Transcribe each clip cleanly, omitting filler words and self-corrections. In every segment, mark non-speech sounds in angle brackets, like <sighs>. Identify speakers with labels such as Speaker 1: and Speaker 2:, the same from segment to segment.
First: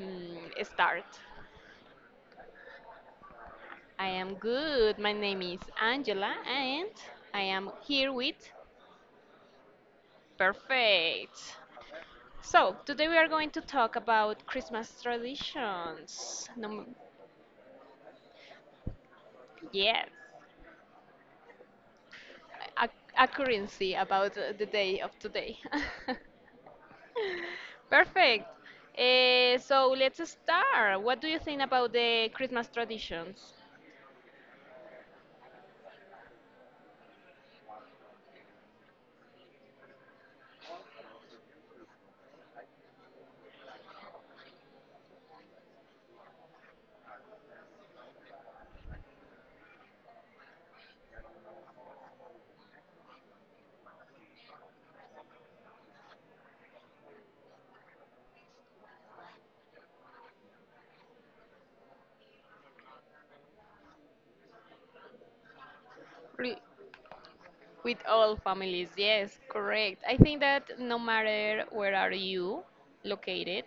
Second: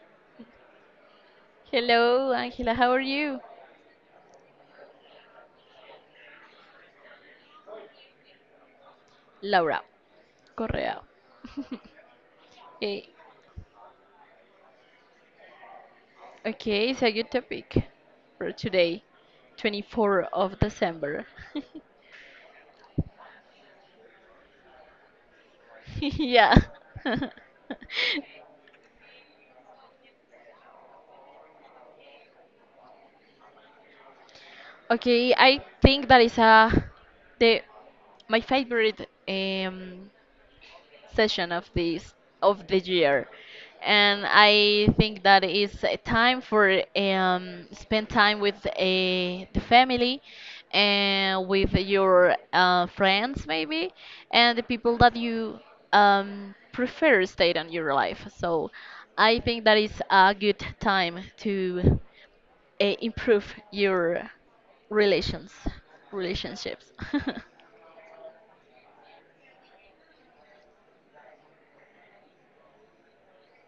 Speaker 1: Start.
Speaker 2: Hello, Angela. How are you?
Speaker 1: I am good. My name is Angela, and I am here with
Speaker 2: Laura Correa.
Speaker 1: Perfect. So, today
Speaker 2: Okay,
Speaker 1: we are going to talk about Christmas traditions.
Speaker 2: okay, it's a good topic for today,
Speaker 1: Yes,
Speaker 2: 24th of December. <laughs>
Speaker 1: a- accuracy about the day of today. <laughs>
Speaker 2: Yeah. <laughs>
Speaker 1: Perfect. So, let's start. What do you think about the Christmas traditions?
Speaker 2: Okay, I think that is a the my favorite session of the year, and I think that is a time for spend time with a the family, and with your friends maybe, and the people that you prefer stayed on your life. So I think that is a good time to improve your relations
Speaker 1: Re-
Speaker 2: relationships.
Speaker 1: With all families, yes, correct. I think that no matter where are you located,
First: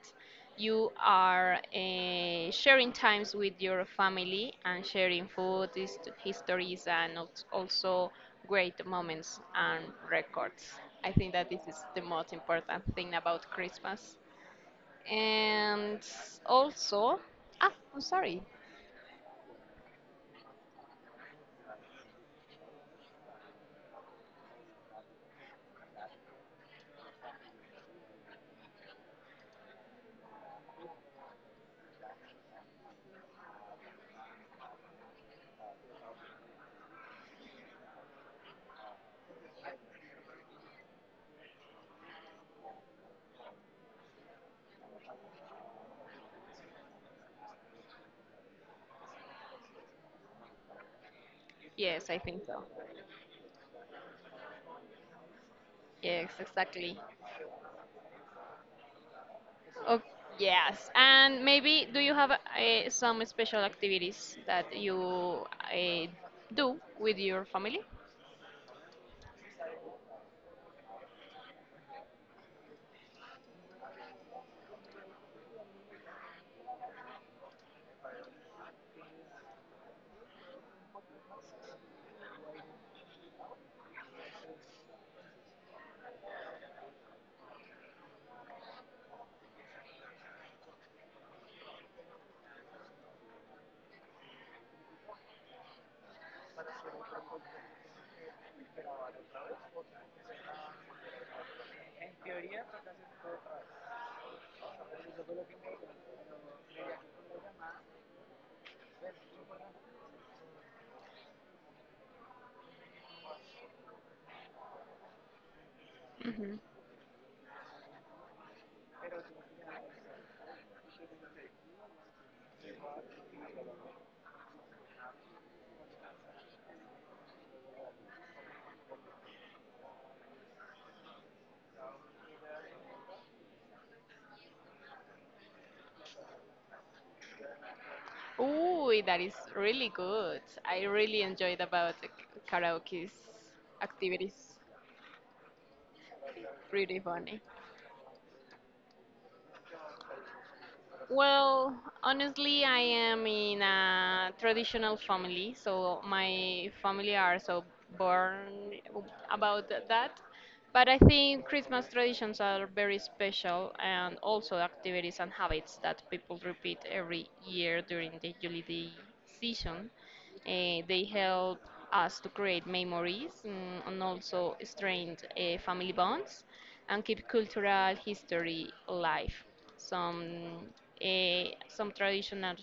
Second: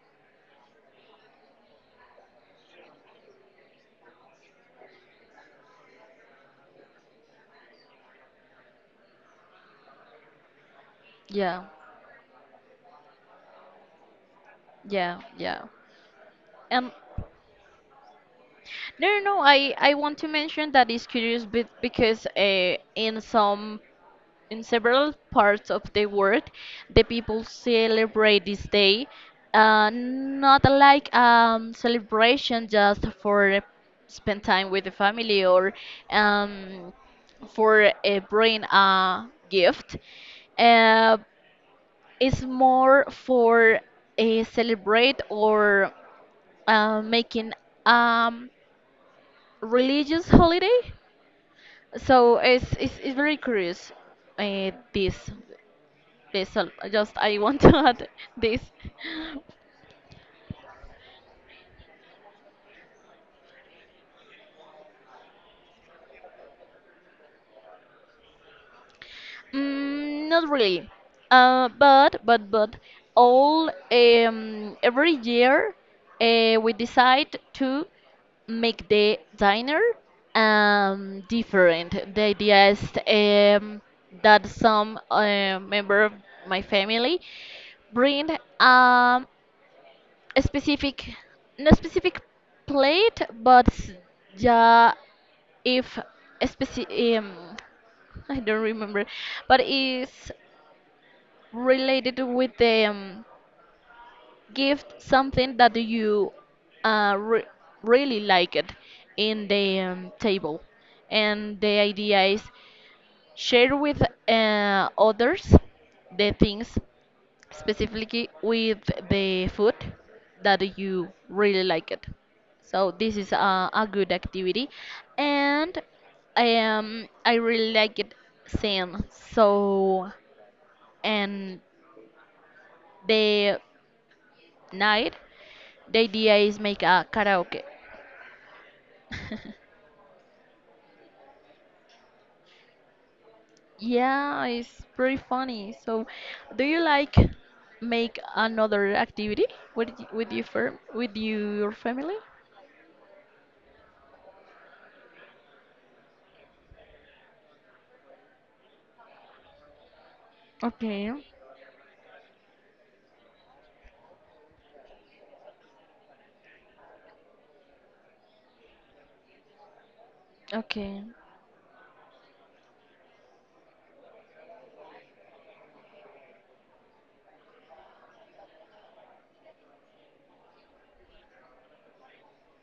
Speaker 1: you are sharing times with your family and sharing food, histories, and also great moments and records. I think that this
Speaker 2: <laughs> Yeah,
Speaker 1: is the most important thing about Christmas.
Speaker 2: yeah, yeah.
Speaker 1: And
Speaker 2: And
Speaker 1: also, ah, I'm sorry.
Speaker 2: no, no, no. I want to mention that it's curious because in some in several parts of the world, the people celebrate this day, not like celebration just for spend time with the family or um for bring a gift. Uh, it's more for a celebrate or making um religious holiday.
Speaker 1: Yes, I
Speaker 2: So
Speaker 1: think so.
Speaker 2: it's very curious. Uh, this
Speaker 1: Yes,
Speaker 2: this
Speaker 1: exactly.
Speaker 2: just I want to <laughs> add this.
Speaker 1: Oh, yes. And maybe do you have some special activities that you do with your family?
Speaker 2: Mm, not really. But all every year we decide to make the diner different. The idea is that some member of my family bring um, a specific no specific plate, yeah, if a speci- <laughs> I don't remember, but it's related with the gift, something that you uh, re- really like it in the table, and the idea is share with others the
Speaker 1: Hmm.
Speaker 2: things, specifically with the food that you really like it. So this is a good activity, and I really like it same. So, and the night, the idea is make a karaoke.
Speaker 1: Ooh, that is
Speaker 2: <laughs>
Speaker 1: really good. I really enjoyed about the karaoke's
Speaker 2: Yeah,
Speaker 1: activities.
Speaker 2: it's pretty funny. So, do you
Speaker 1: Pretty
Speaker 2: like
Speaker 1: funny.
Speaker 2: make another activity with your
Speaker 1: Well,
Speaker 2: family?
Speaker 1: honestly, I am in a traditional family, so my family are so born about that. But I
Speaker 2: Okay,
Speaker 1: think Christmas traditions are very special and also activities and habits that people repeat every year during the holiday season.
Speaker 2: okay,
Speaker 1: They help us to create memories and also strengthen family bonds and keep cultural history alive. Some some traditional,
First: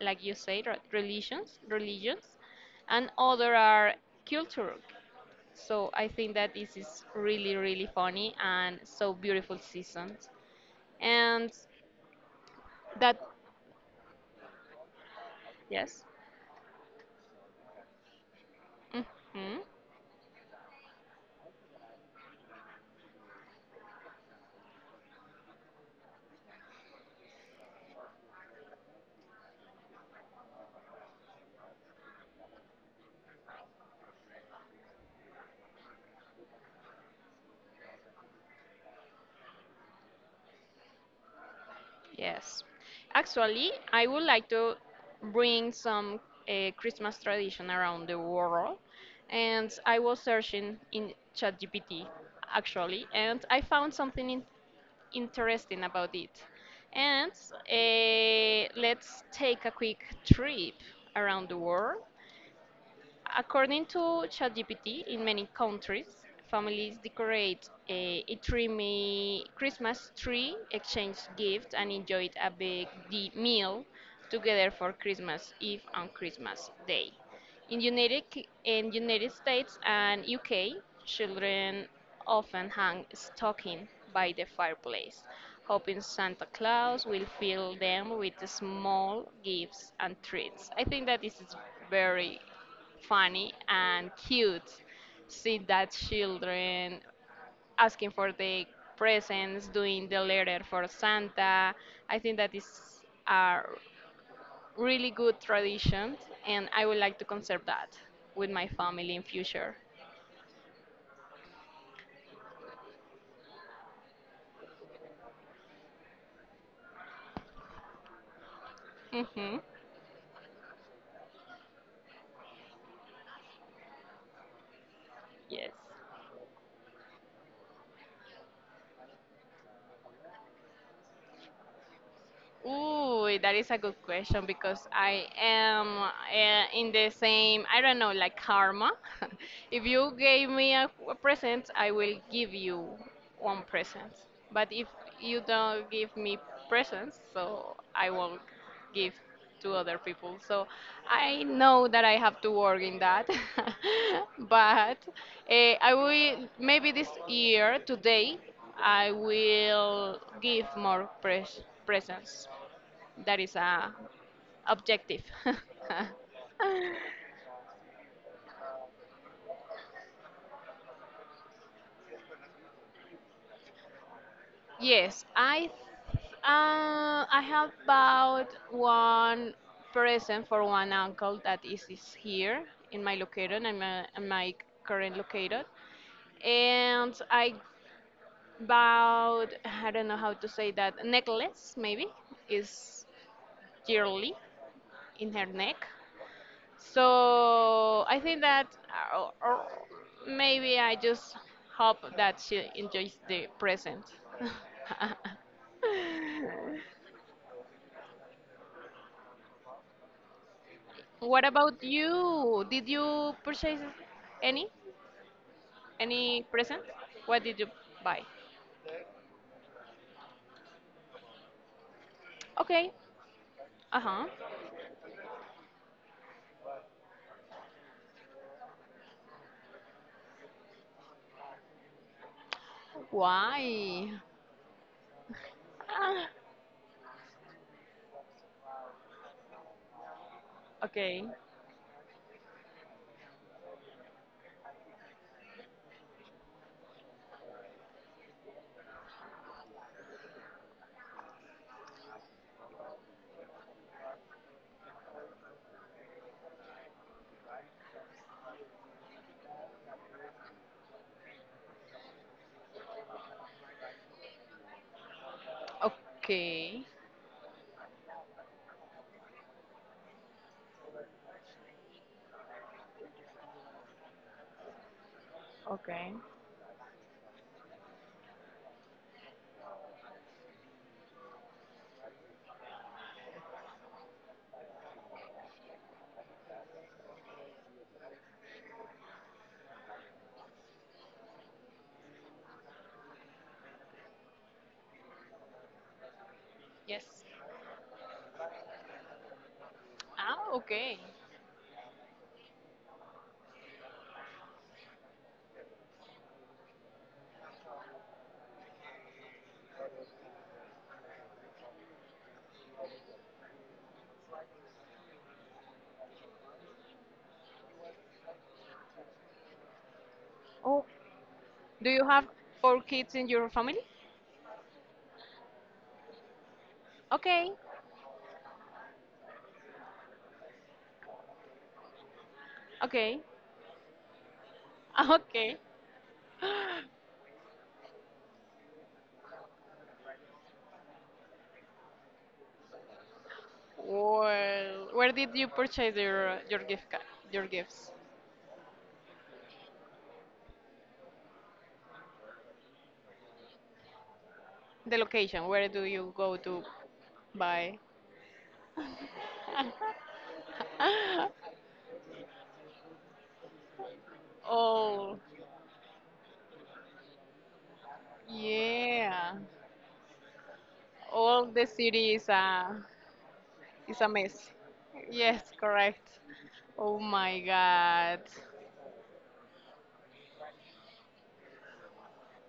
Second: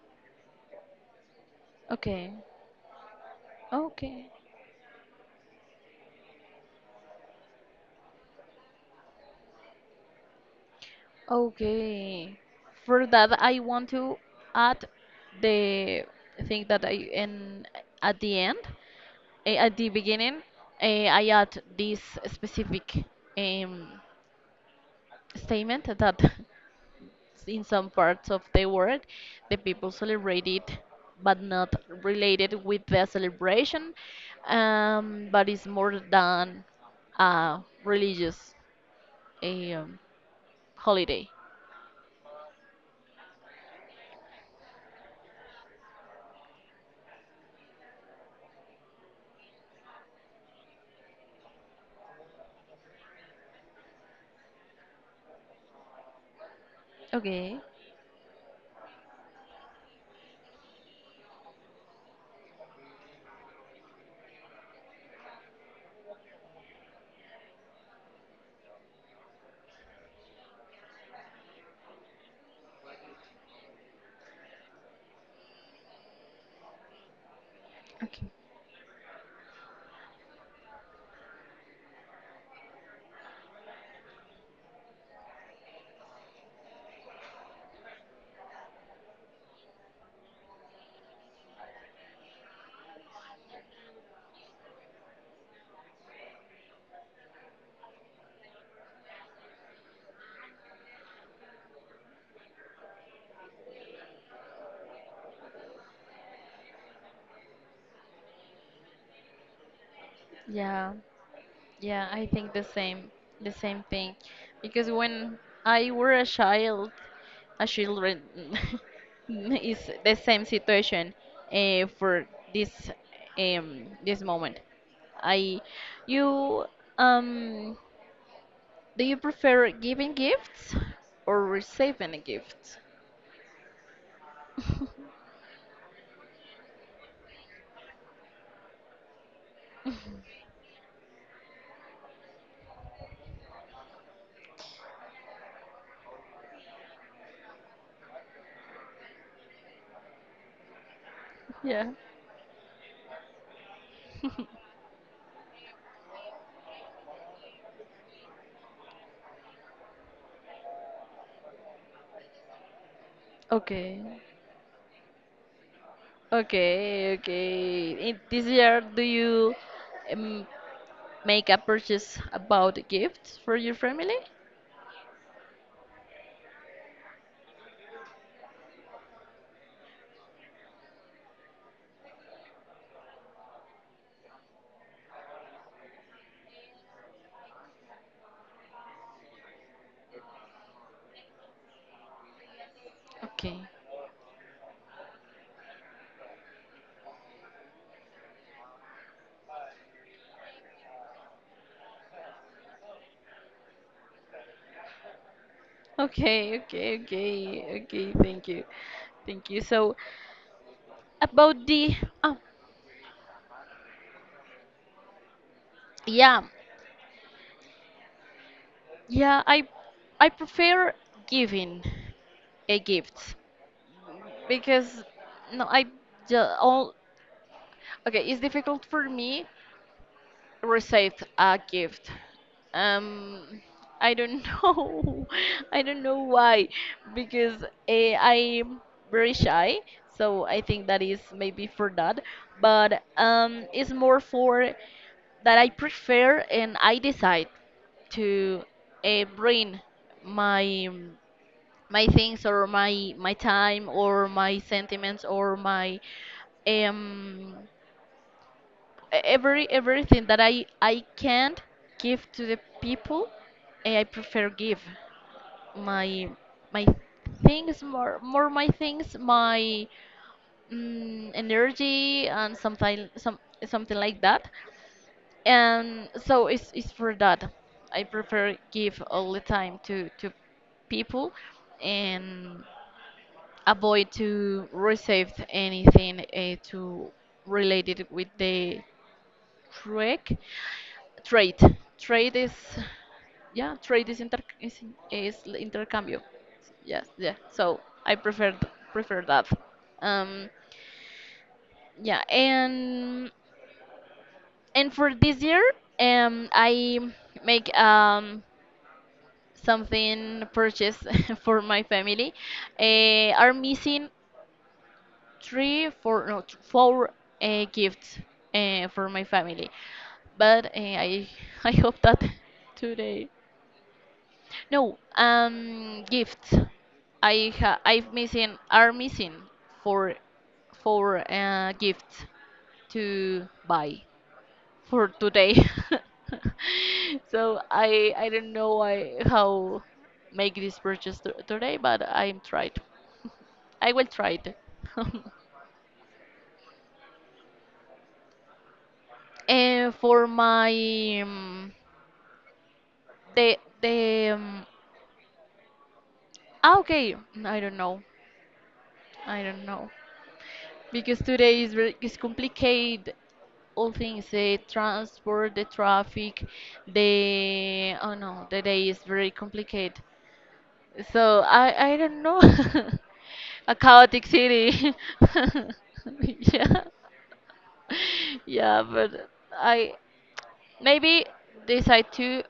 Speaker 1: like you say,
Speaker 2: okay,
Speaker 1: religions, and other are
Speaker 2: okay,
Speaker 1: cultural. So I think that this is really, really funny and so beautiful seasons. And
Speaker 2: okay. For
Speaker 1: that,
Speaker 2: that, I want to add
Speaker 1: yes.
Speaker 2: the thing that I in at the end,
Speaker 1: Hmm.
Speaker 2: at the beginning, I add this specific um, statement that <laughs> in some parts of the world, the people celebrate it, but not related with the celebration, but it's more than a religious um, holiday.
Speaker 1: Yes. Actually, I would like to bring some Christmas tradition around the world. And I was searching in ChatGPT, actually, and I found something in interesting about it. And
Speaker 2: Okay.
Speaker 1: let's take a quick trip around the world. According to ChatGPT, in many countries, families decorate a dreamy Christmas tree, exchange gifts, and enjoy a big meal together for Christmas Eve and Christmas Day. In
Speaker 2: Okay.
Speaker 1: United K- in United States and UK, children often hang stocking by the fireplace, hoping Santa Claus will fill them with small gifts and treats. I think that this is very funny and cute. See that children asking for the presents, doing the letter for Santa. I think that is a really good tradition, and I would like to conserve that with my family in future.
Speaker 2: Yeah. Yeah, I think the same thing. Because when I were a child, a children <laughs>
Speaker 1: Hmm.
Speaker 2: is the same situation for this this moment. I,
Speaker 1: Yes.
Speaker 2: you um, do you prefer giving gifts or receiving a gift?
Speaker 1: Ooh, that is a good question because
Speaker 2: <laughs>
Speaker 1: I am in the same, I don't know, like karma. <laughs> If you gave me a present, I will give you one present. But if you don't give me presents, so I won't give to other people. So I know
Speaker 2: Yeah.
Speaker 1: that I have to work in that. <laughs> But uh, I will, maybe this year, today, I will give more presents that is a
Speaker 2: Okay.
Speaker 1: objective. <laughs>
Speaker 2: Okay, okay. In this year, do you um, make a purchase about gifts for your family?
Speaker 1: Yes, I have bought one present for one uncle that is here in my location. I'm in my current location, and I bought I don't know how to say that necklace maybe is
Speaker 2: Okay.
Speaker 1: yearly in her neck. So I think that, or maybe I just hope that she enjoys the present. <laughs>
Speaker 2: Okay, okay, okay, okay. Thank you. Thank you. So,
Speaker 1: What
Speaker 2: about
Speaker 1: about
Speaker 2: the oh,
Speaker 1: you? Did you purchase any?
Speaker 2: yeah,
Speaker 1: Any present? What did you buy?
Speaker 2: yeah, I prefer giving a
Speaker 1: Okay.
Speaker 2: gift
Speaker 1: Uh-huh.
Speaker 2: because no, I just all, okay, it's difficult for me received a gift. Um,
Speaker 1: Why?
Speaker 2: I don't <laughs> know. I don't know
Speaker 1: Ah,
Speaker 2: why, because I'm very shy. So I think that is
Speaker 1: okay.
Speaker 2: maybe for that. But it's more for that I prefer, and I decide to bring my my things, or my time, or my sentiments, or my um everything that I can't give to the people. I prefer give my
Speaker 1: Okay.
Speaker 2: my things, more my things, my energy and something, something like that, and
Speaker 1: Okay.
Speaker 2: so it's for that. I prefer give all the time to people, and avoid to receive anything to related with the trick trade trade is, yeah, trade is inter, is intercambio,
Speaker 1: Yes.
Speaker 2: yes, yeah. So I prefer prefer that, um
Speaker 1: Ah, okay.
Speaker 2: yeah. And for this year, I make something purchase <laughs> for my family. Are missing three four no th- four gifts for my family, but
Speaker 1: Oh,
Speaker 2: I <laughs> I
Speaker 1: do
Speaker 2: hope
Speaker 1: you
Speaker 2: that
Speaker 1: have
Speaker 2: <laughs>
Speaker 1: four kids in
Speaker 2: today.
Speaker 1: your family?
Speaker 2: No, gifts.
Speaker 1: Okay.
Speaker 2: I've missing, are missing, for for gifts
Speaker 1: Okay.
Speaker 2: to buy for
Speaker 1: <laughs>
Speaker 2: today.
Speaker 1: Okay.
Speaker 2: <laughs> So I don't know why, how make this purchase to today, but I'm tried. I will try it.
Speaker 1: Well, where
Speaker 2: <laughs>
Speaker 1: did you purchase your gift card, your gifts?
Speaker 2: And for my um, the the
Speaker 1: The location, where do you go to
Speaker 2: ah, okay, I don't
Speaker 1: buy?
Speaker 2: know.
Speaker 1: <laughs>
Speaker 2: I don't know, because today is very, is complicated, all things, the
Speaker 1: Oh,
Speaker 2: transport, the traffic, the oh no, the day is very
Speaker 1: yeah.
Speaker 2: complicated. So
Speaker 1: All the
Speaker 2: I
Speaker 1: city
Speaker 2: don't know, <laughs> a
Speaker 1: is a
Speaker 2: chaotic
Speaker 1: mess.
Speaker 2: city. <laughs>
Speaker 1: Yes, correct.
Speaker 2: Yeah,
Speaker 1: Oh my God.
Speaker 2: yeah. But I maybe decide to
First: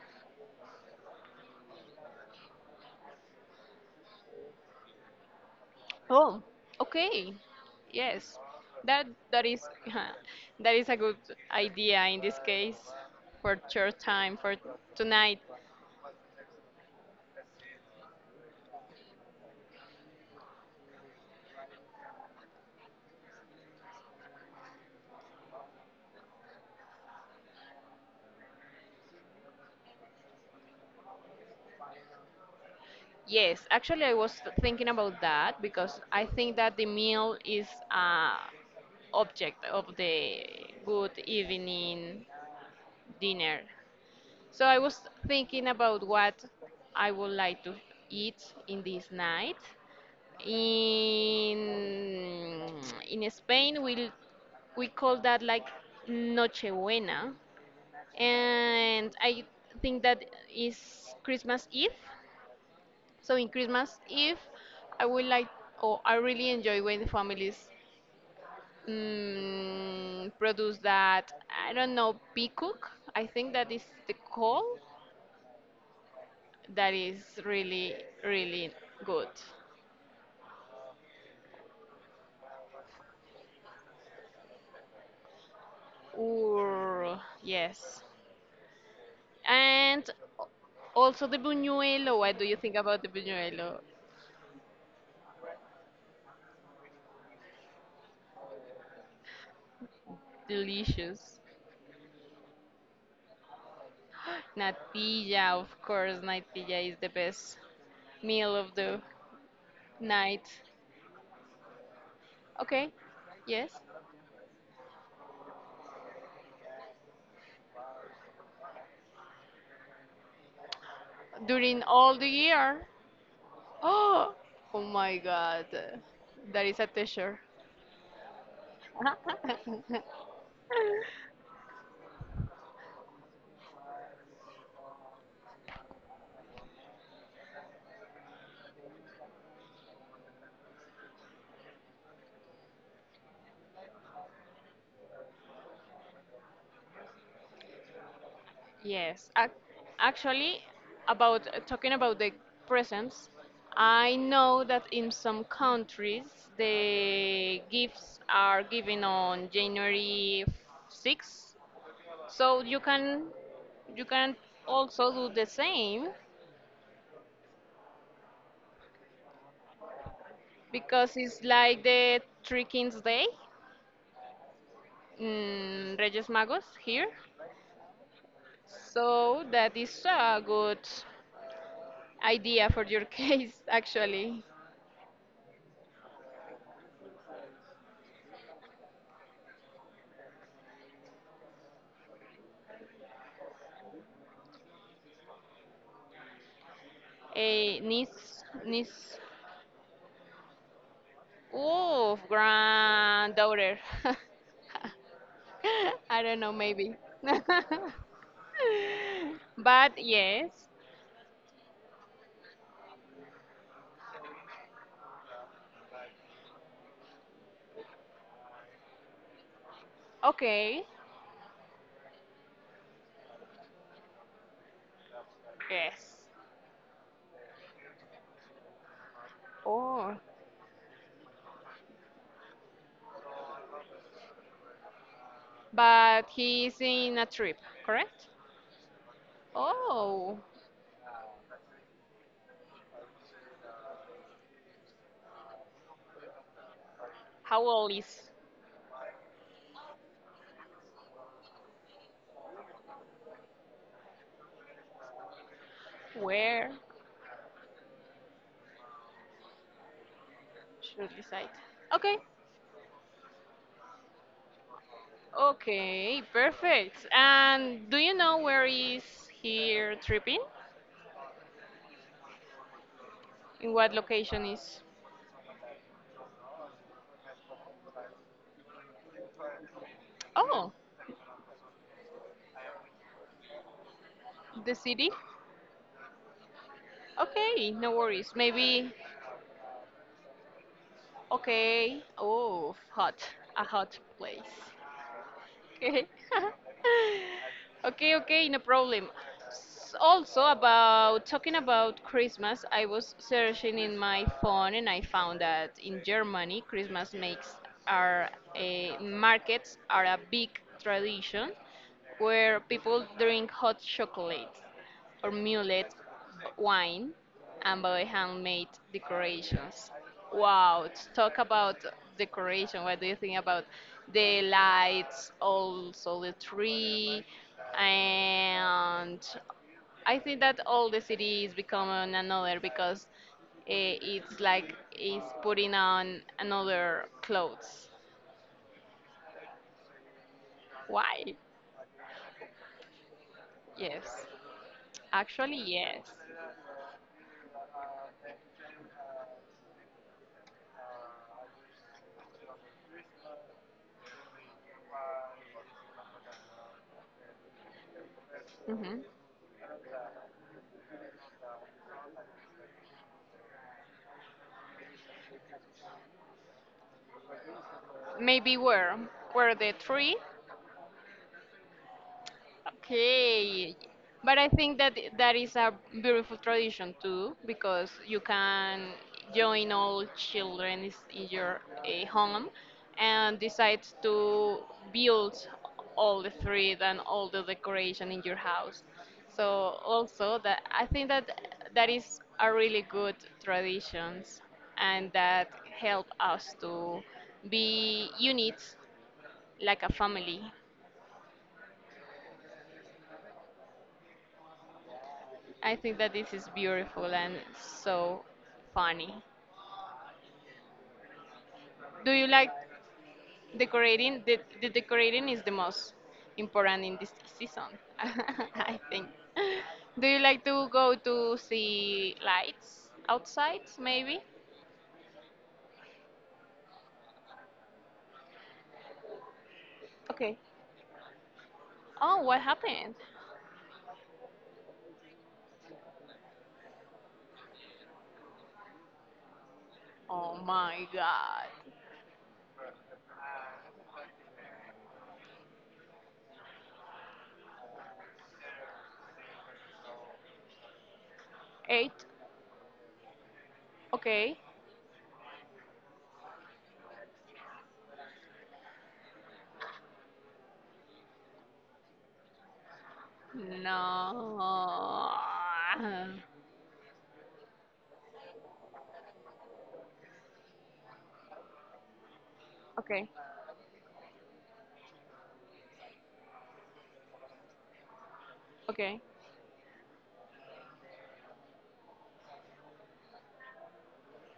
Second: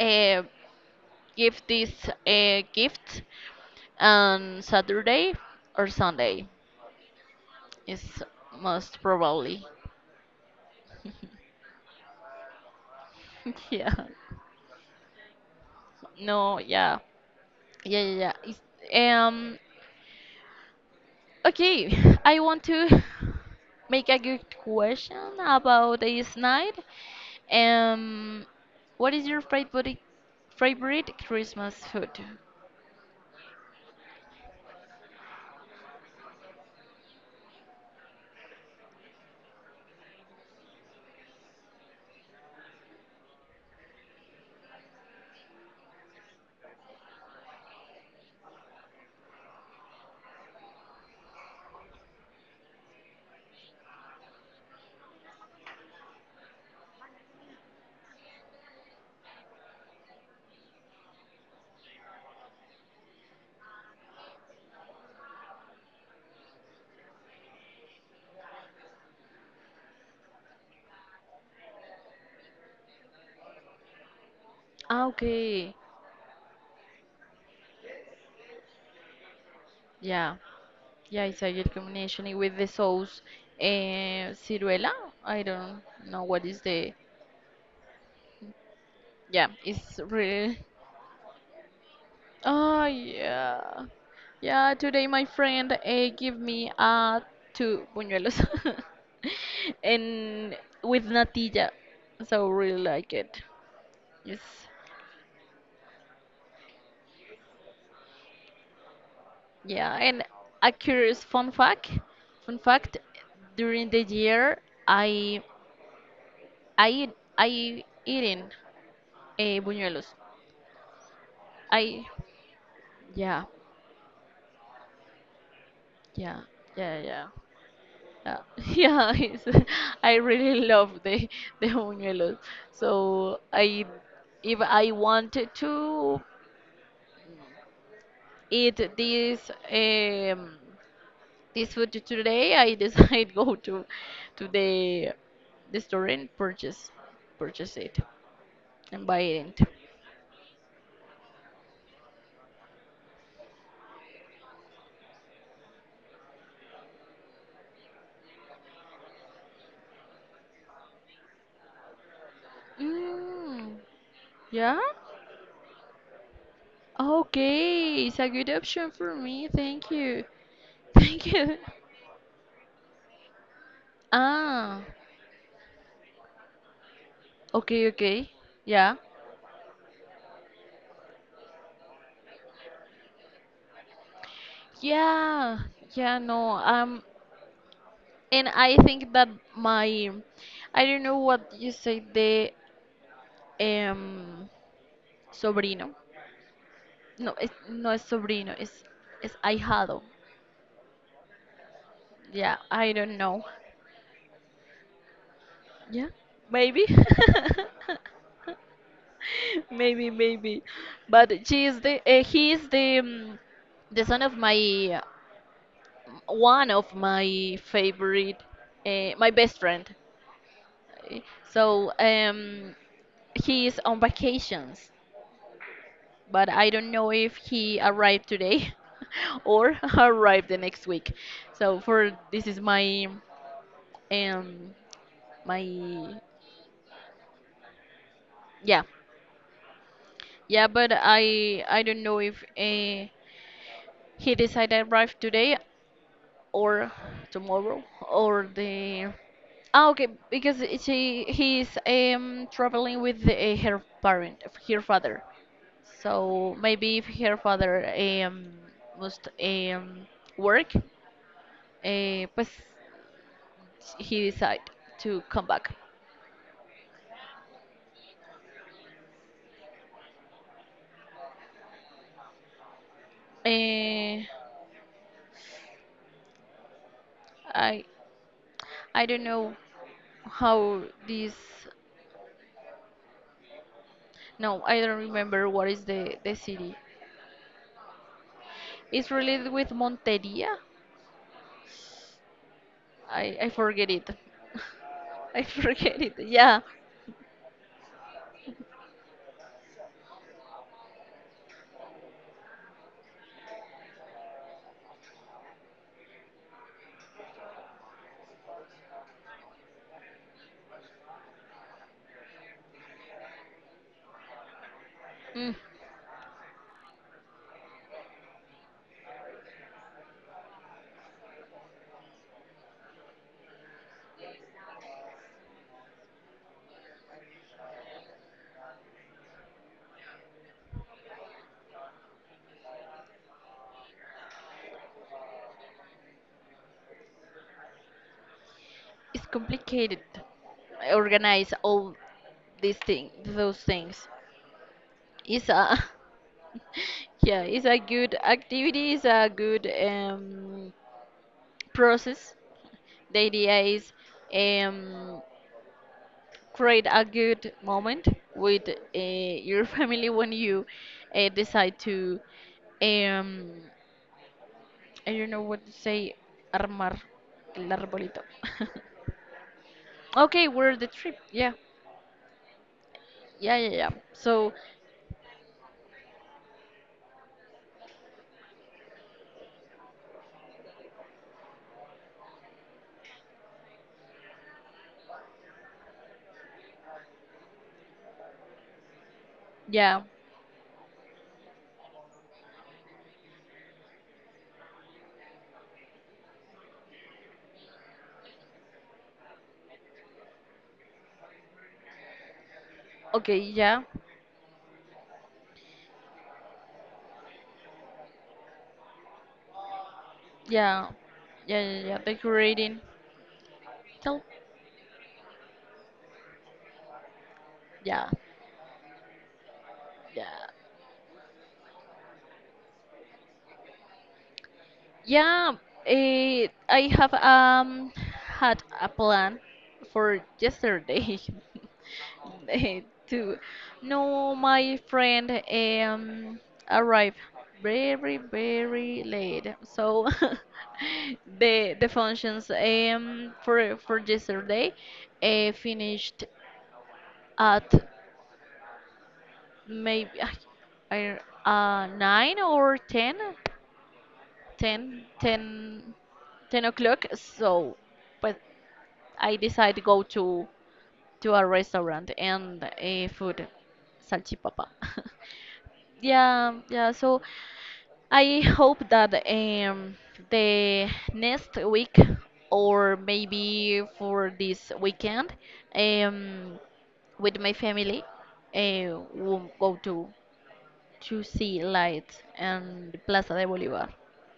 Speaker 2: uh, give this gift on Saturday or
Speaker 1: Oh,
Speaker 2: Sunday
Speaker 1: okay.
Speaker 2: is
Speaker 1: Yes,
Speaker 2: most
Speaker 1: that that is
Speaker 2: probably.
Speaker 1: <laughs> that is a good idea in this case for
Speaker 2: <laughs> Yeah.
Speaker 1: church time for tonight.
Speaker 2: No, yeah. Yeah, yeah, yeah. It's, um, okay, <laughs> I want to <laughs> make a good question about this night. Um, what is your favorite Christmas food?
Speaker 1: Yes, actually, I was thinking about that because I think that the meal is a object of the good evening dinner. So I was thinking about what I would like to eat in this night. In Spain, we call that like Nochebuena, and I think that is Christmas Eve. So in Christmas Eve, I would like, or I really enjoy when the families produce that. I don't know peacock. I think that is the call.
Speaker 2: Ah, okay.
Speaker 1: That is really really good.
Speaker 2: Yeah. Yeah, it's a good combination with the sauce. Ciruela? I don't know what is the.
Speaker 1: Or yes.
Speaker 2: Yeah, it's
Speaker 1: And
Speaker 2: really.
Speaker 1: also the buñuelo. What do you think
Speaker 2: Oh
Speaker 1: about the buñuelo?
Speaker 2: yeah. Yeah, today my friend gave me two buñuelos <laughs> and with
Speaker 1: Delicious.
Speaker 2: natilla. So really like it. Yes.
Speaker 1: Natilla, of course. Natilla is the best meal of the
Speaker 2: Yeah, and
Speaker 1: night.
Speaker 2: a curious fun fact. Fun
Speaker 1: Okay.
Speaker 2: fact,
Speaker 1: Yes.
Speaker 2: during the year, I I eating buñuelos.
Speaker 1: During
Speaker 2: I,
Speaker 1: all the year.
Speaker 2: yeah,
Speaker 1: Oh, oh my God.
Speaker 2: yeah,
Speaker 1: That is a
Speaker 2: yeah, yeah.
Speaker 1: t-shirt.
Speaker 2: Yeah, <laughs> yeah, it's,
Speaker 1: <laughs>
Speaker 2: <laughs> I really love the buñuelos. So I, if I wanted to eat this food today, I decide <laughs> go to to the the store and purchase it and buy
Speaker 1: Yes,
Speaker 2: it.
Speaker 1: actually, about talking about the presents, I know that in some countries the gifts are given on January 6th, so
Speaker 2: Mm,
Speaker 1: you can
Speaker 2: yeah.
Speaker 1: also do the same
Speaker 2: Okay, it's a good option for me. Thank you. <laughs>
Speaker 1: because
Speaker 2: Thank
Speaker 1: it's
Speaker 2: you.
Speaker 1: like the Three Kings Day
Speaker 2: Ah,
Speaker 1: in Reyes Magos here,
Speaker 2: okay, okay. Yeah.
Speaker 1: so that is a good idea for your <laughs> case actually.
Speaker 2: Yeah, yeah, no. And I think that my, I don't know what you say, the um, sobrino. No, it's
Speaker 1: A
Speaker 2: no es
Speaker 1: niece,
Speaker 2: sobrino,
Speaker 1: niece.
Speaker 2: it's ahijado.
Speaker 1: Ooh,
Speaker 2: Yeah, I don't know.
Speaker 1: granddaughter. <laughs>
Speaker 2: Yeah,
Speaker 1: I don't know,
Speaker 2: maybe.
Speaker 1: maybe. <laughs>
Speaker 2: <laughs>
Speaker 1: But
Speaker 2: Maybe,
Speaker 1: yes,
Speaker 2: maybe. But she is the he is the son of my one of my favorite my best friend.
Speaker 1: okay,
Speaker 2: So he is on vacations,
Speaker 1: yes.
Speaker 2: but I don't know if he arrived today <laughs> or <laughs>
Speaker 1: Oh,
Speaker 2: arrived the next week. So for this is um my,
Speaker 1: but he's in a trip, correct?
Speaker 2: yeah.
Speaker 1: Oh,
Speaker 2: Yeah, but I don't know if he decided to arrive today or
Speaker 1: how
Speaker 2: tomorrow
Speaker 1: old is?
Speaker 2: or the ah, okay, because she he's traveling with the, her parent, her father. So
Speaker 1: Where
Speaker 2: maybe if her father um, must work,
Speaker 1: should decide? Okay,
Speaker 2: pues he decide to come back.
Speaker 1: okay, perfect. And do you know where is here tripping? In what
Speaker 2: Eh,
Speaker 1: location is?
Speaker 2: I I don't know
Speaker 1: Oh,
Speaker 2: how this. No,
Speaker 1: the
Speaker 2: I don't
Speaker 1: city?
Speaker 2: remember what is the city.
Speaker 1: Okay, no worries. Maybe,
Speaker 2: It's related with Monteria.
Speaker 1: okay. Oh, hot.
Speaker 2: I
Speaker 1: A
Speaker 2: forget
Speaker 1: hot
Speaker 2: it.
Speaker 1: place.
Speaker 2: <laughs> I forget
Speaker 1: Okay.
Speaker 2: it. Yeah,
Speaker 1: <laughs> okay, okay, no problem. Also, about talking about Christmas, I was searching in my phone and I found that in Germany, Christmas makes are a markets are a big tradition where people drink hot chocolate or
Speaker 2: mm.
Speaker 1: mulled wine and by handmade decorations. Wow, talk about decoration. What do you think about the lights, also the tree? And I think that all the city is becoming another because it's like it's putting on another clothes.
Speaker 2: It's complicated. I
Speaker 1: Why?
Speaker 2: organize all these things, those things.
Speaker 1: Yes.
Speaker 2: It's
Speaker 1: Actually,
Speaker 2: a
Speaker 1: yes.
Speaker 2: <laughs> yeah, it's a good activity. It's a good process. The idea is um, create a good moment with
Speaker 1: Hmm.
Speaker 2: your <laughs> family when you decide to um, I don't know what to say. Armar el arbolito.
Speaker 1: Maybe where? Where the tree
Speaker 2: <laughs> okay, we're the trip. Yeah, yeah, yeah,
Speaker 1: Okay.
Speaker 2: yeah.
Speaker 1: But I
Speaker 2: So
Speaker 1: think that that is a beautiful tradition too, because you can join all children in your home and decide to build all the street and all the decoration in your house. So
Speaker 2: yeah,
Speaker 1: also that I think that that is a really good traditions and that help us to be units like a family.
Speaker 2: okay, yeah,
Speaker 1: I think that this is beautiful and so funny.
Speaker 2: yeah, yeah, yeah, yeah.
Speaker 1: Do you like
Speaker 2: Decorating. Tell.
Speaker 1: decorating? The decorating is the most important in this season, <laughs>
Speaker 2: Yeah,
Speaker 1: I think. Do you like
Speaker 2: yeah,
Speaker 1: to go to see lights outside, maybe?
Speaker 2: yeah. I have had a plan for
Speaker 1: Okay.
Speaker 2: yesterday.
Speaker 1: Oh, what
Speaker 2: <laughs> eh,
Speaker 1: happened?
Speaker 2: to no, my friend arrived very late. So
Speaker 1: Oh my
Speaker 2: <laughs>
Speaker 1: god.
Speaker 2: the functions for yesterday finished at maybe I-
Speaker 1: Eight?
Speaker 2: 9 or 10,
Speaker 1: Okay.
Speaker 2: 10, 10, 10 o'clock. So, but I decide to go to a restaurant and a food, salchipapa.
Speaker 1: No.
Speaker 2: <laughs> Yeah, yeah. So I hope that the next week, or
Speaker 1: Okay.
Speaker 2: maybe for this weekend, um with my family
Speaker 1: Okay.
Speaker 2: we'll go to see lights and Plaza de Bolívar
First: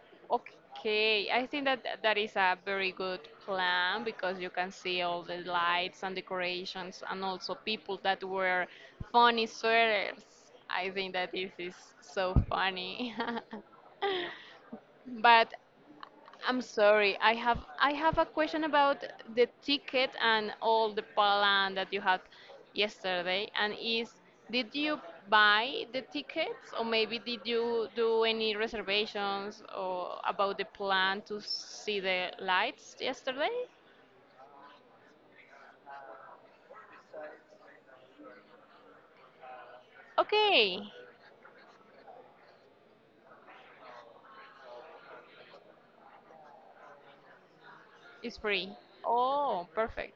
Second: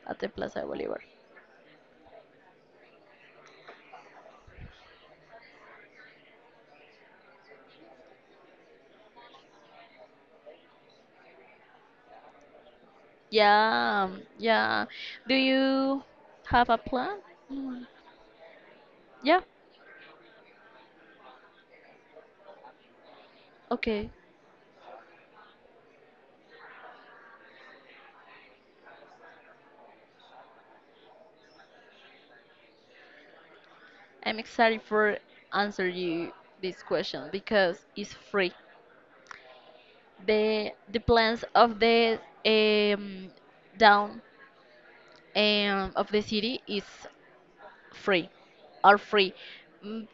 Speaker 2: at the Plaza de Bolívar.
Speaker 1: Okay, I think that that is a very good plan because you can see all the lights and decorations and also people that wear funny sweaters. I think that this is so funny. <laughs>
Speaker 2: Yeah, yeah. Do
Speaker 1: But
Speaker 2: you
Speaker 1: I'm
Speaker 2: have a
Speaker 1: sorry.
Speaker 2: plan? Mm,
Speaker 1: I have a question about
Speaker 2: yeah,
Speaker 1: the ticket and all the plan that you had yesterday. And
Speaker 2: okay.
Speaker 1: is did you buy the tickets or maybe did you do any reservations or about the plan to see the lights yesterday?
Speaker 2: I'm excited for answer you this question because it's free.
Speaker 1: Okay,
Speaker 2: The plans of the um down of the city is free,
Speaker 1: it's free.
Speaker 2: are free.
Speaker 1: Oh,
Speaker 2: Mm,
Speaker 1: perfect.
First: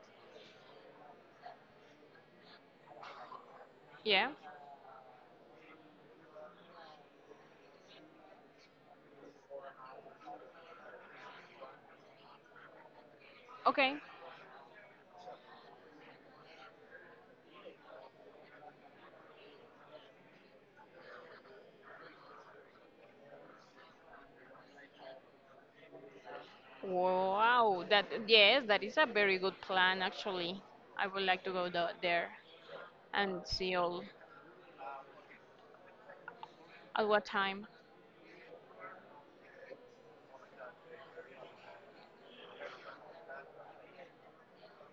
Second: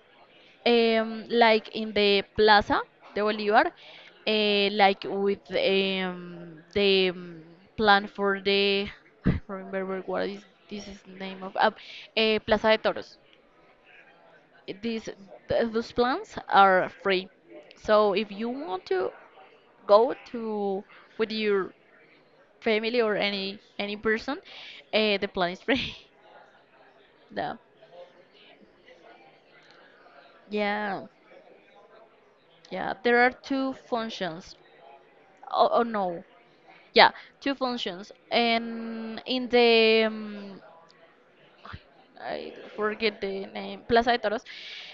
Speaker 2: like in the Plaza de Bolivar,
Speaker 1: Yeah.
Speaker 2: like with the plan for the <laughs> I don't remember what is this is name of Plaza de Toros.
Speaker 1: Okay.
Speaker 2: These those plans are free. So if you want to go to with your family or any person, the plan is free. <laughs> No.
Speaker 1: Wow. That yes, that is a very good plan actually.
Speaker 2: Yeah,
Speaker 1: I would like to go there
Speaker 2: yeah. There are
Speaker 1: and
Speaker 2: two
Speaker 1: see all
Speaker 2: functions. Oh, oh no.
Speaker 1: At
Speaker 2: Yeah,
Speaker 1: what
Speaker 2: two
Speaker 1: time?
Speaker 2: functions. And in the I forget the name, Plaza de Toros.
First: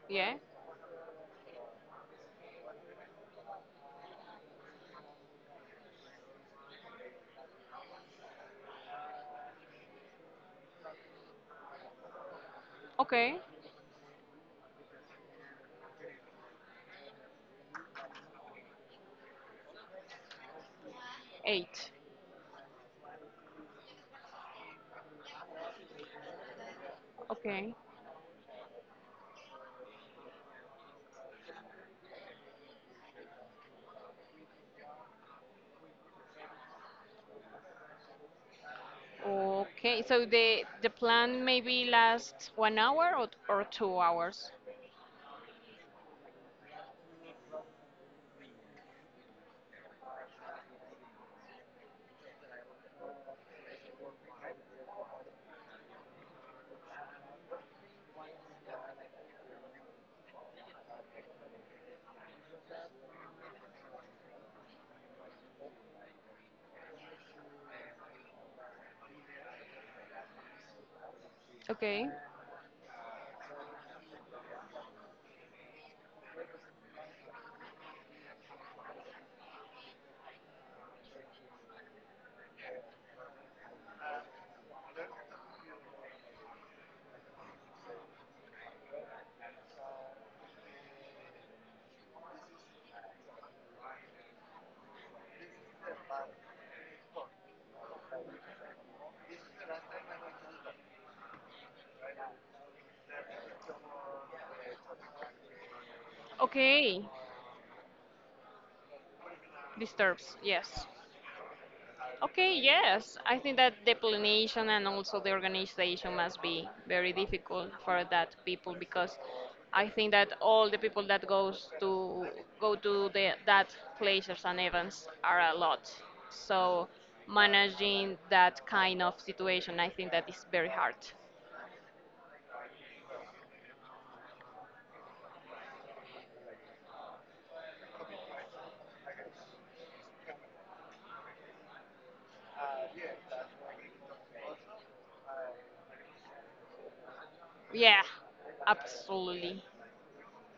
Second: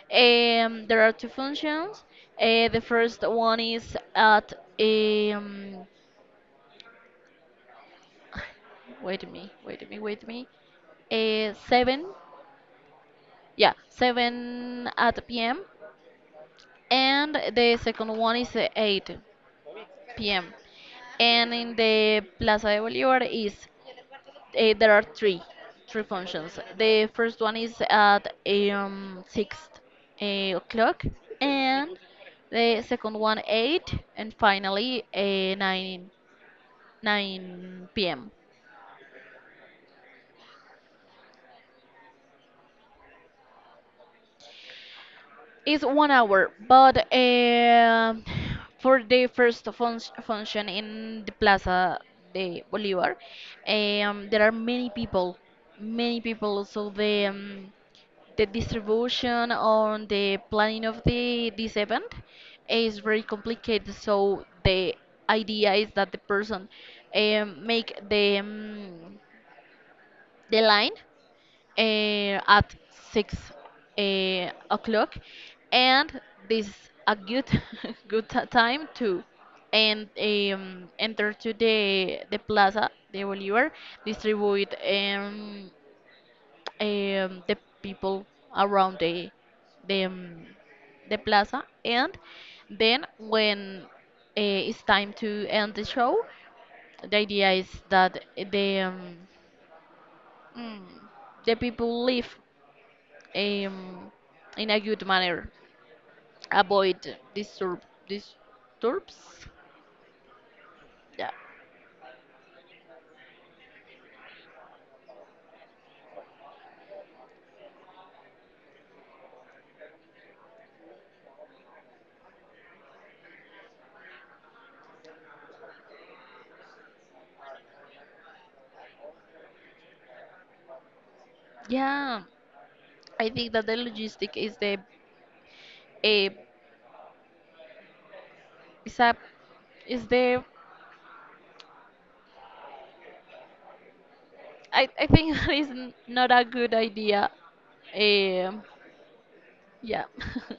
Speaker 1: Yeah.
Speaker 2: There are two functions. The first one is at um, <sighs> wait a minute, wait a minute, wait a minute. Uh, seven,
Speaker 1: Okay.
Speaker 2: yeah, 7 p.m. And the second one is 8 p.m. And in
Speaker 1: Eight.
Speaker 2: the Plaza de Bolívar is there are three functions. The first one
Speaker 1: Okay.
Speaker 2: is at 6 o'clock, and the second one 8, and finally nine p.m.
Speaker 1: Okay. So the plan maybe lasts 1 hour or 2 hours.
Speaker 2: It's 1 hour, but for the first fun function in the Plaza de Bolívar, there are many people, many people. So the distribution on the planning of the this event is very complicated. So the idea is that the person make the line
Speaker 1: Okay.
Speaker 2: at six o'clock, and this a good <laughs> good time to and enter to the plaza the Bolívar, distribute the people around the um, the plaza, and then when it's time to end the show, the idea is that the mm, the people live um, in a good manner,
Speaker 1: Okay.
Speaker 2: avoid disturbs.
Speaker 1: Disturbs. Yes.
Speaker 2: Yeah,
Speaker 1: Okay, yes. I think that the planning and also the organization must be very difficult for that people because I think that all the people that goes to go to the that places and events are a lot. So managing that kind of situation, I think that is very hard.
Speaker 2: yeah. I think that the logistic is the a is a is the I think <laughs> that is not a good idea.
Speaker 1: Yeah,
Speaker 2: Um,
Speaker 1: absolutely.
Speaker 2: yeah. <laughs>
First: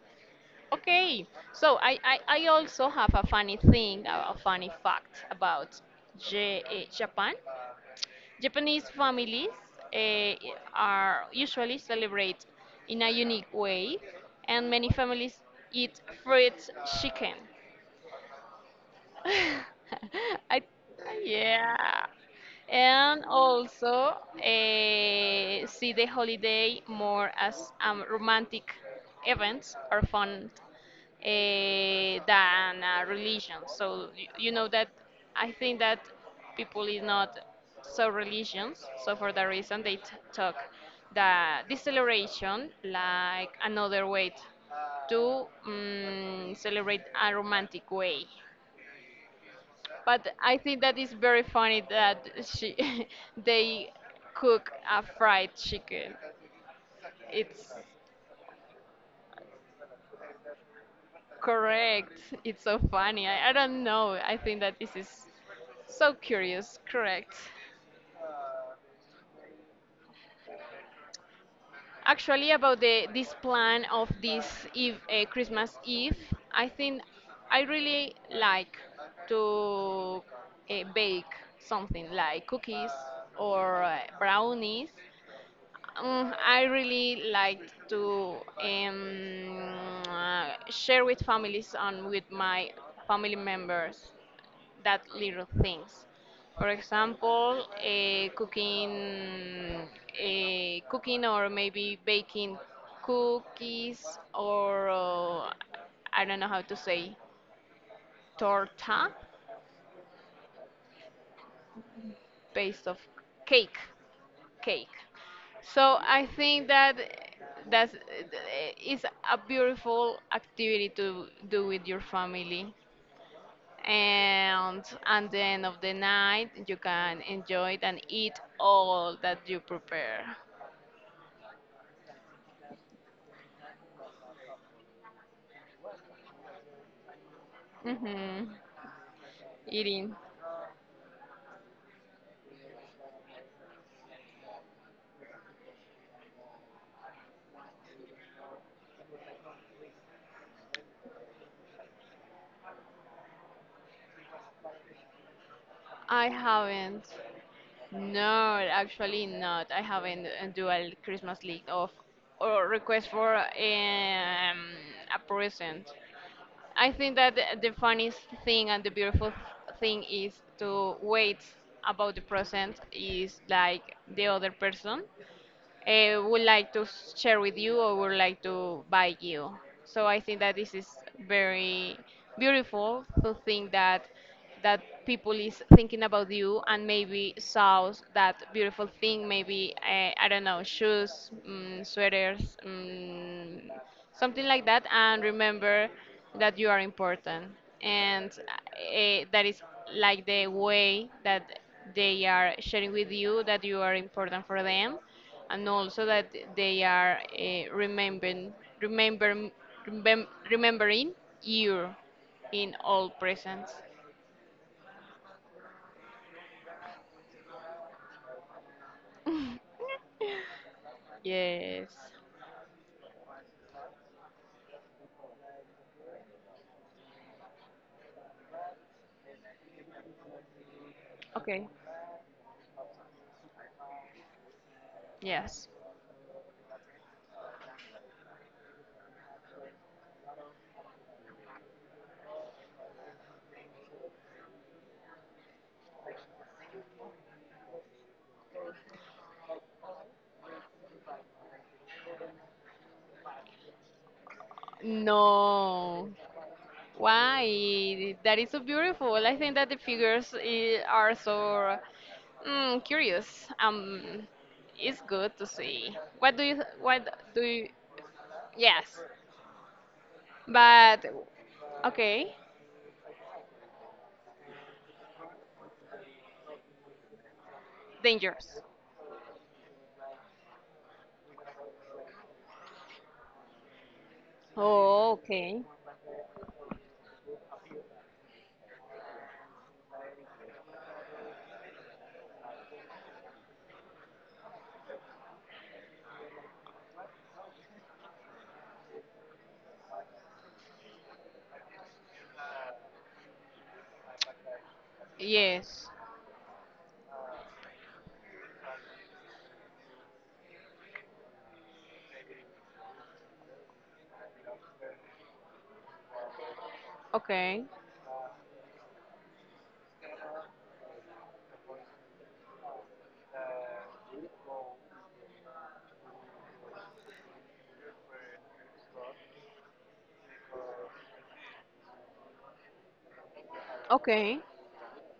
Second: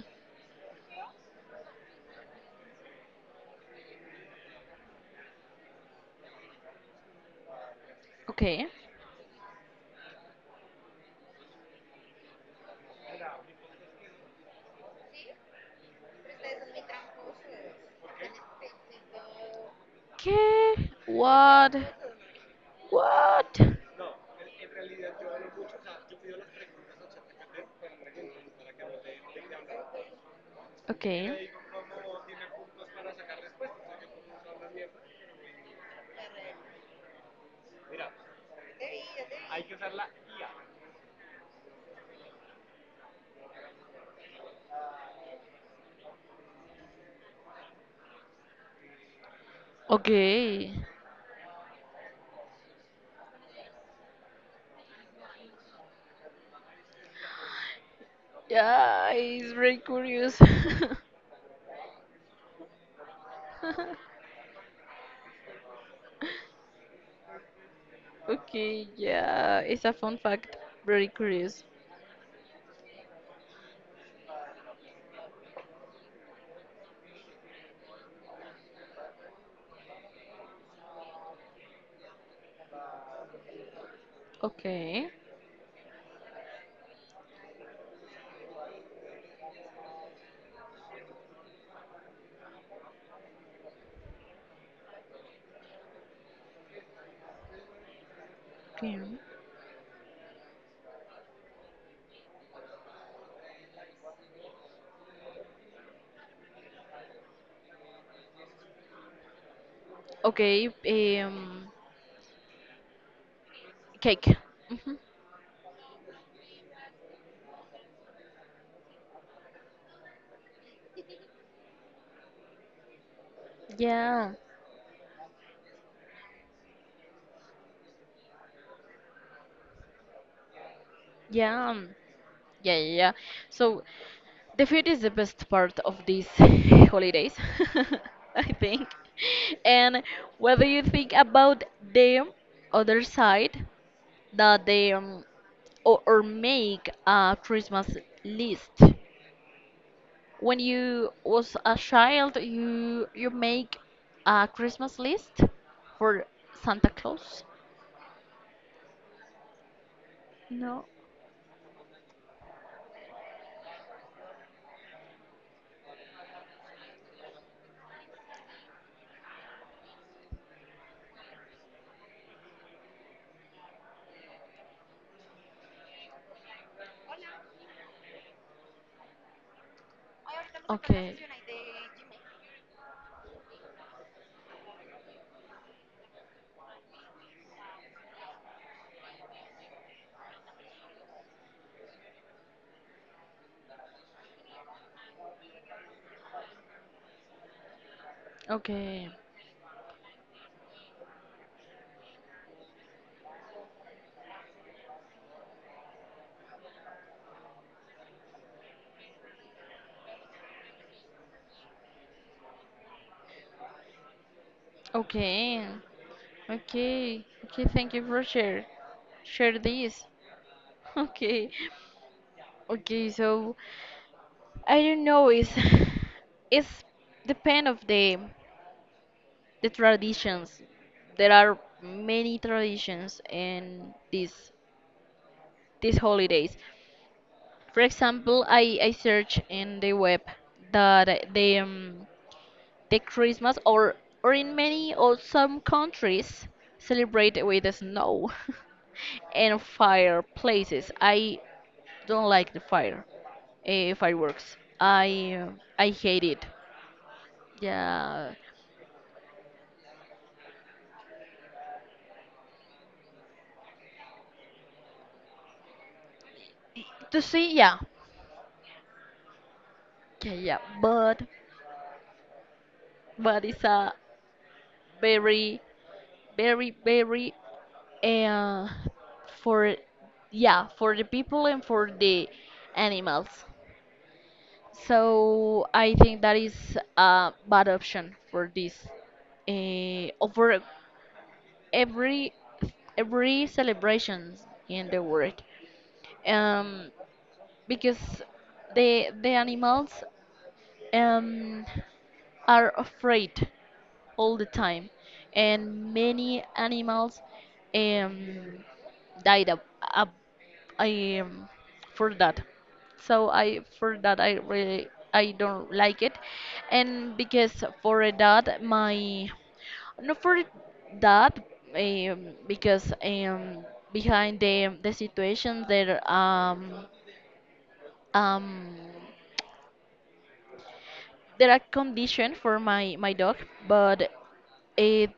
Speaker 1: Okay, so I also have a funny thing, a funny fact about Japan.
Speaker 2: Okay.
Speaker 1: Japanese families eh, are usually celebrate in a unique way, and many families eat fried chicken. <laughs> I,
Speaker 2: Okay. What?
Speaker 1: yeah, and
Speaker 2: What?
Speaker 1: also see the holiday more as romantic events or fun
Speaker 2: Okay.
Speaker 1: than religion. So you know that I think that people is not so religious. So for that reason, they talk the this celebration like another way to celebrate a romantic way. But I
Speaker 2: Okay.
Speaker 1: think that is very funny that she <laughs> they cook a fried chicken. It's
Speaker 2: Yeah, it's very curious. <laughs>
Speaker 1: Correct. It's so funny. I don't know. I think that this is so curious. Correct.
Speaker 2: Okay, yeah, it's a fun fact. Very curious.
Speaker 1: Actually, about the this plan of this Eve, Christmas Eve, I think I really like to bake something like cookies or brownies.
Speaker 2: Okay.
Speaker 1: I really like to um, share with families and with my family members. That little things. For example,
Speaker 2: Okay.
Speaker 1: cooking or maybe baking cookies or I don't know how to say torta
Speaker 2: Okay, um,
Speaker 1: based of cake,
Speaker 2: cake.
Speaker 1: cake.
Speaker 2: Mhm.
Speaker 1: So I think that that's is a beautiful activity to do with your family.
Speaker 2: Yeah,
Speaker 1: And at the end of the night you can enjoy it and eat all that you prepare.
Speaker 2: yeah, yeah, yeah, yeah. So, the food is the best part of these <laughs> holidays, <laughs> I
Speaker 1: Hmm.
Speaker 2: think. And
Speaker 1: Eating.
Speaker 2: what do you think about the other side that they or make a Christmas list? When you was a child, you make a Christmas list for
Speaker 1: I
Speaker 2: Santa
Speaker 1: haven't.
Speaker 2: Claus?
Speaker 1: No, actually not. I haven't do
Speaker 2: No.
Speaker 1: a Christmas list of or request for a present. I think that the funniest thing and the beautiful thing is to wait about the present is like the other person would like to share with you or would like to buy you. So I think that this is
Speaker 2: Okay.
Speaker 1: very beautiful to think that that people is thinking about you and maybe saw that beautiful thing, maybe I don't know shoes, sweaters, something like that, and remember that you are important and
Speaker 2: Okay.
Speaker 1: that is like the way that they are sharing with you that you are important for them and also that they are remember, remembering you in all presence.
Speaker 2: Okay. Okay. Okay, thank you for share this. <laughs> Okay.
Speaker 1: Yes.
Speaker 2: Okay, so I don't know, it's <laughs> it's depend of the traditions. There are
Speaker 1: Okay.
Speaker 2: many traditions in
Speaker 1: Yes.
Speaker 2: these holidays. For example, I search in the web that the Christmas or in many or some countries celebrate with the snow <laughs> and fireplaces. I don't like the fireworks. I
Speaker 1: No.
Speaker 2: hate it.
Speaker 1: Why?
Speaker 2: Yeah,
Speaker 1: That is so beautiful. I think that the figures are so curious. It's good to see. What do you? What
Speaker 2: to
Speaker 1: do
Speaker 2: see,
Speaker 1: you?
Speaker 2: yeah,
Speaker 1: Yes.
Speaker 2: yeah, yeah.
Speaker 1: But
Speaker 2: But
Speaker 1: okay.
Speaker 2: it's a very very
Speaker 1: Dangerous.
Speaker 2: uh, for, yeah, for the people and for the animals.
Speaker 1: Oh, okay.
Speaker 2: So I think that is a bad option for this over every every celebrations in the world, um, because the animals um, are afraid all the time,
Speaker 1: Yes.
Speaker 2: and many animals um, died up, up um, for that. So I, for that, I really, I don't like it. And because
Speaker 1: Okay.
Speaker 2: for that my, not for that because behind the situation there um there are conditions for my dog. But
Speaker 1: Okay.
Speaker 2: it,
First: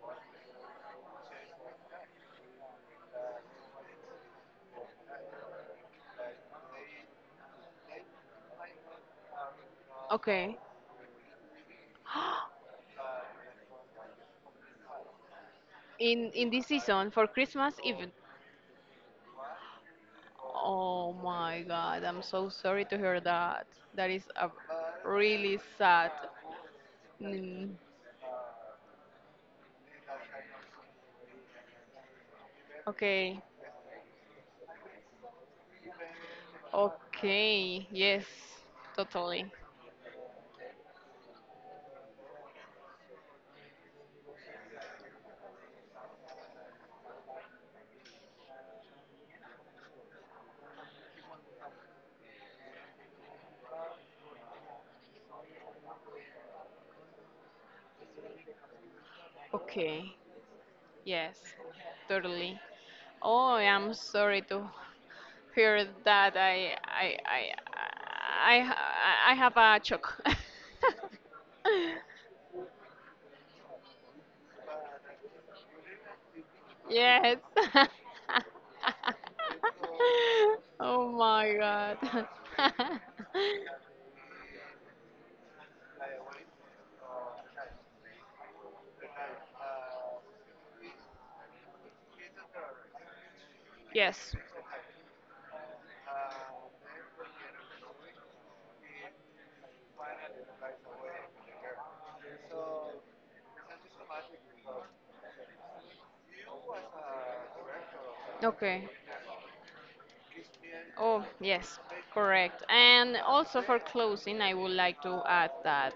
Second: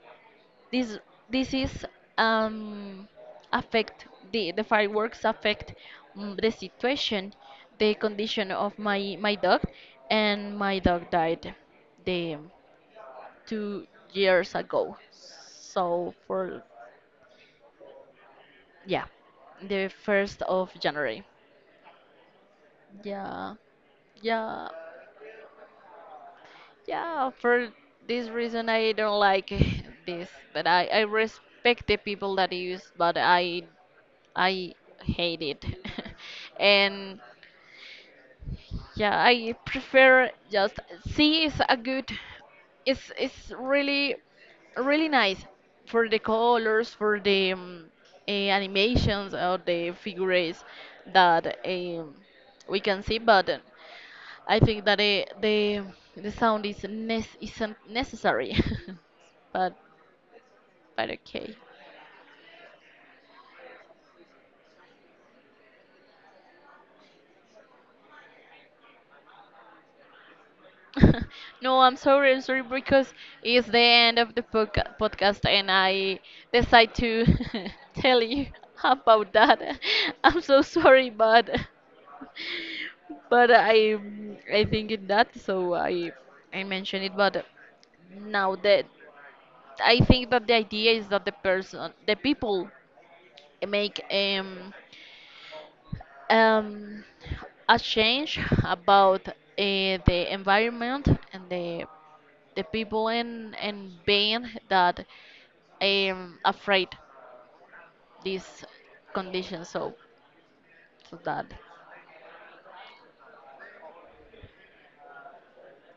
Speaker 2: this this is um affect the fireworks affect, the situation, the condition of my dog,
Speaker 1: Okay.
Speaker 2: and my dog died the
Speaker 1: <gasps>
Speaker 2: 2 years ago. So
Speaker 1: In
Speaker 2: for,
Speaker 1: this season for Christmas even.
Speaker 2: yeah, the first of
Speaker 1: Oh
Speaker 2: January.
Speaker 1: my God, I'm so sorry to hear
Speaker 2: Yeah,
Speaker 1: that. That is a
Speaker 2: yeah.
Speaker 1: really sad.
Speaker 2: Yeah, for
Speaker 1: Mm,
Speaker 2: this reason I don't like <laughs> this, but I respect the people that use, but
Speaker 1: okay.
Speaker 2: I hate it. <laughs> And
Speaker 1: Okay. Yes.
Speaker 2: yeah,
Speaker 1: Totally.
Speaker 2: I prefer just C is a good, it's really nice for the colors, for the animations or the figures that we can see, but I think that the sound is isn't necessary. <laughs> but
Speaker 1: Okay.
Speaker 2: but
Speaker 1: Yes.
Speaker 2: okay.
Speaker 1: Totally. Oh, I'm sorry to hear that. I have a shock.
Speaker 2: <laughs> No, I'm
Speaker 1: <laughs>
Speaker 2: sorry, I'm sorry, because it's the end of the podcast, and I decide to
Speaker 1: Yes.
Speaker 2: <laughs> tell you
Speaker 1: <laughs>
Speaker 2: <laughs> about that. <laughs> I'm so sorry,
Speaker 1: Oh
Speaker 2: but
Speaker 1: my God. <laughs>
Speaker 2: but I think in that, so I mentioned it. But now that I think that the idea is that the person, the people make
Speaker 1: Yes.
Speaker 2: Um, a change about the environment and the people in being that afraid these
Speaker 1: Okay.
Speaker 2: conditions. So, so
Speaker 1: Oh,
Speaker 2: that,
Speaker 1: yes, correct. And also for closing, I would like to add that.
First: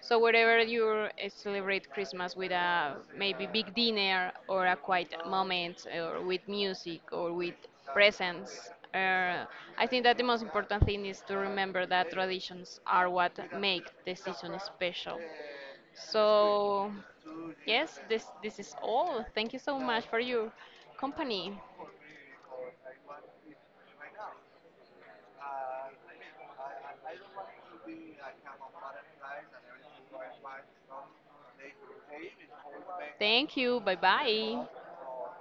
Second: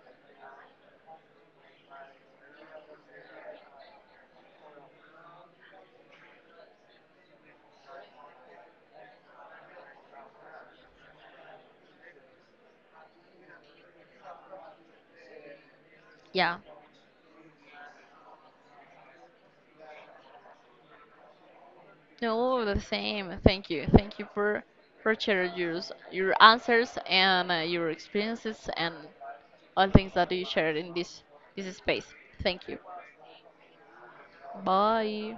Speaker 1: So wherever you celebrate Christmas with a maybe big dinner or a quiet moment or with music or with presents, I think that the most important thing is to remember that traditions are what make the season special.
Speaker 2: yeah.
Speaker 1: So, yes, this is all. Thank you so much for your company.
Speaker 2: No, the same. Thank you for sharing your your answers, and your experiences and all things that you shared in this space. Thank you.
Speaker 1: Thank you. Bye bye.
Speaker 2: Bye.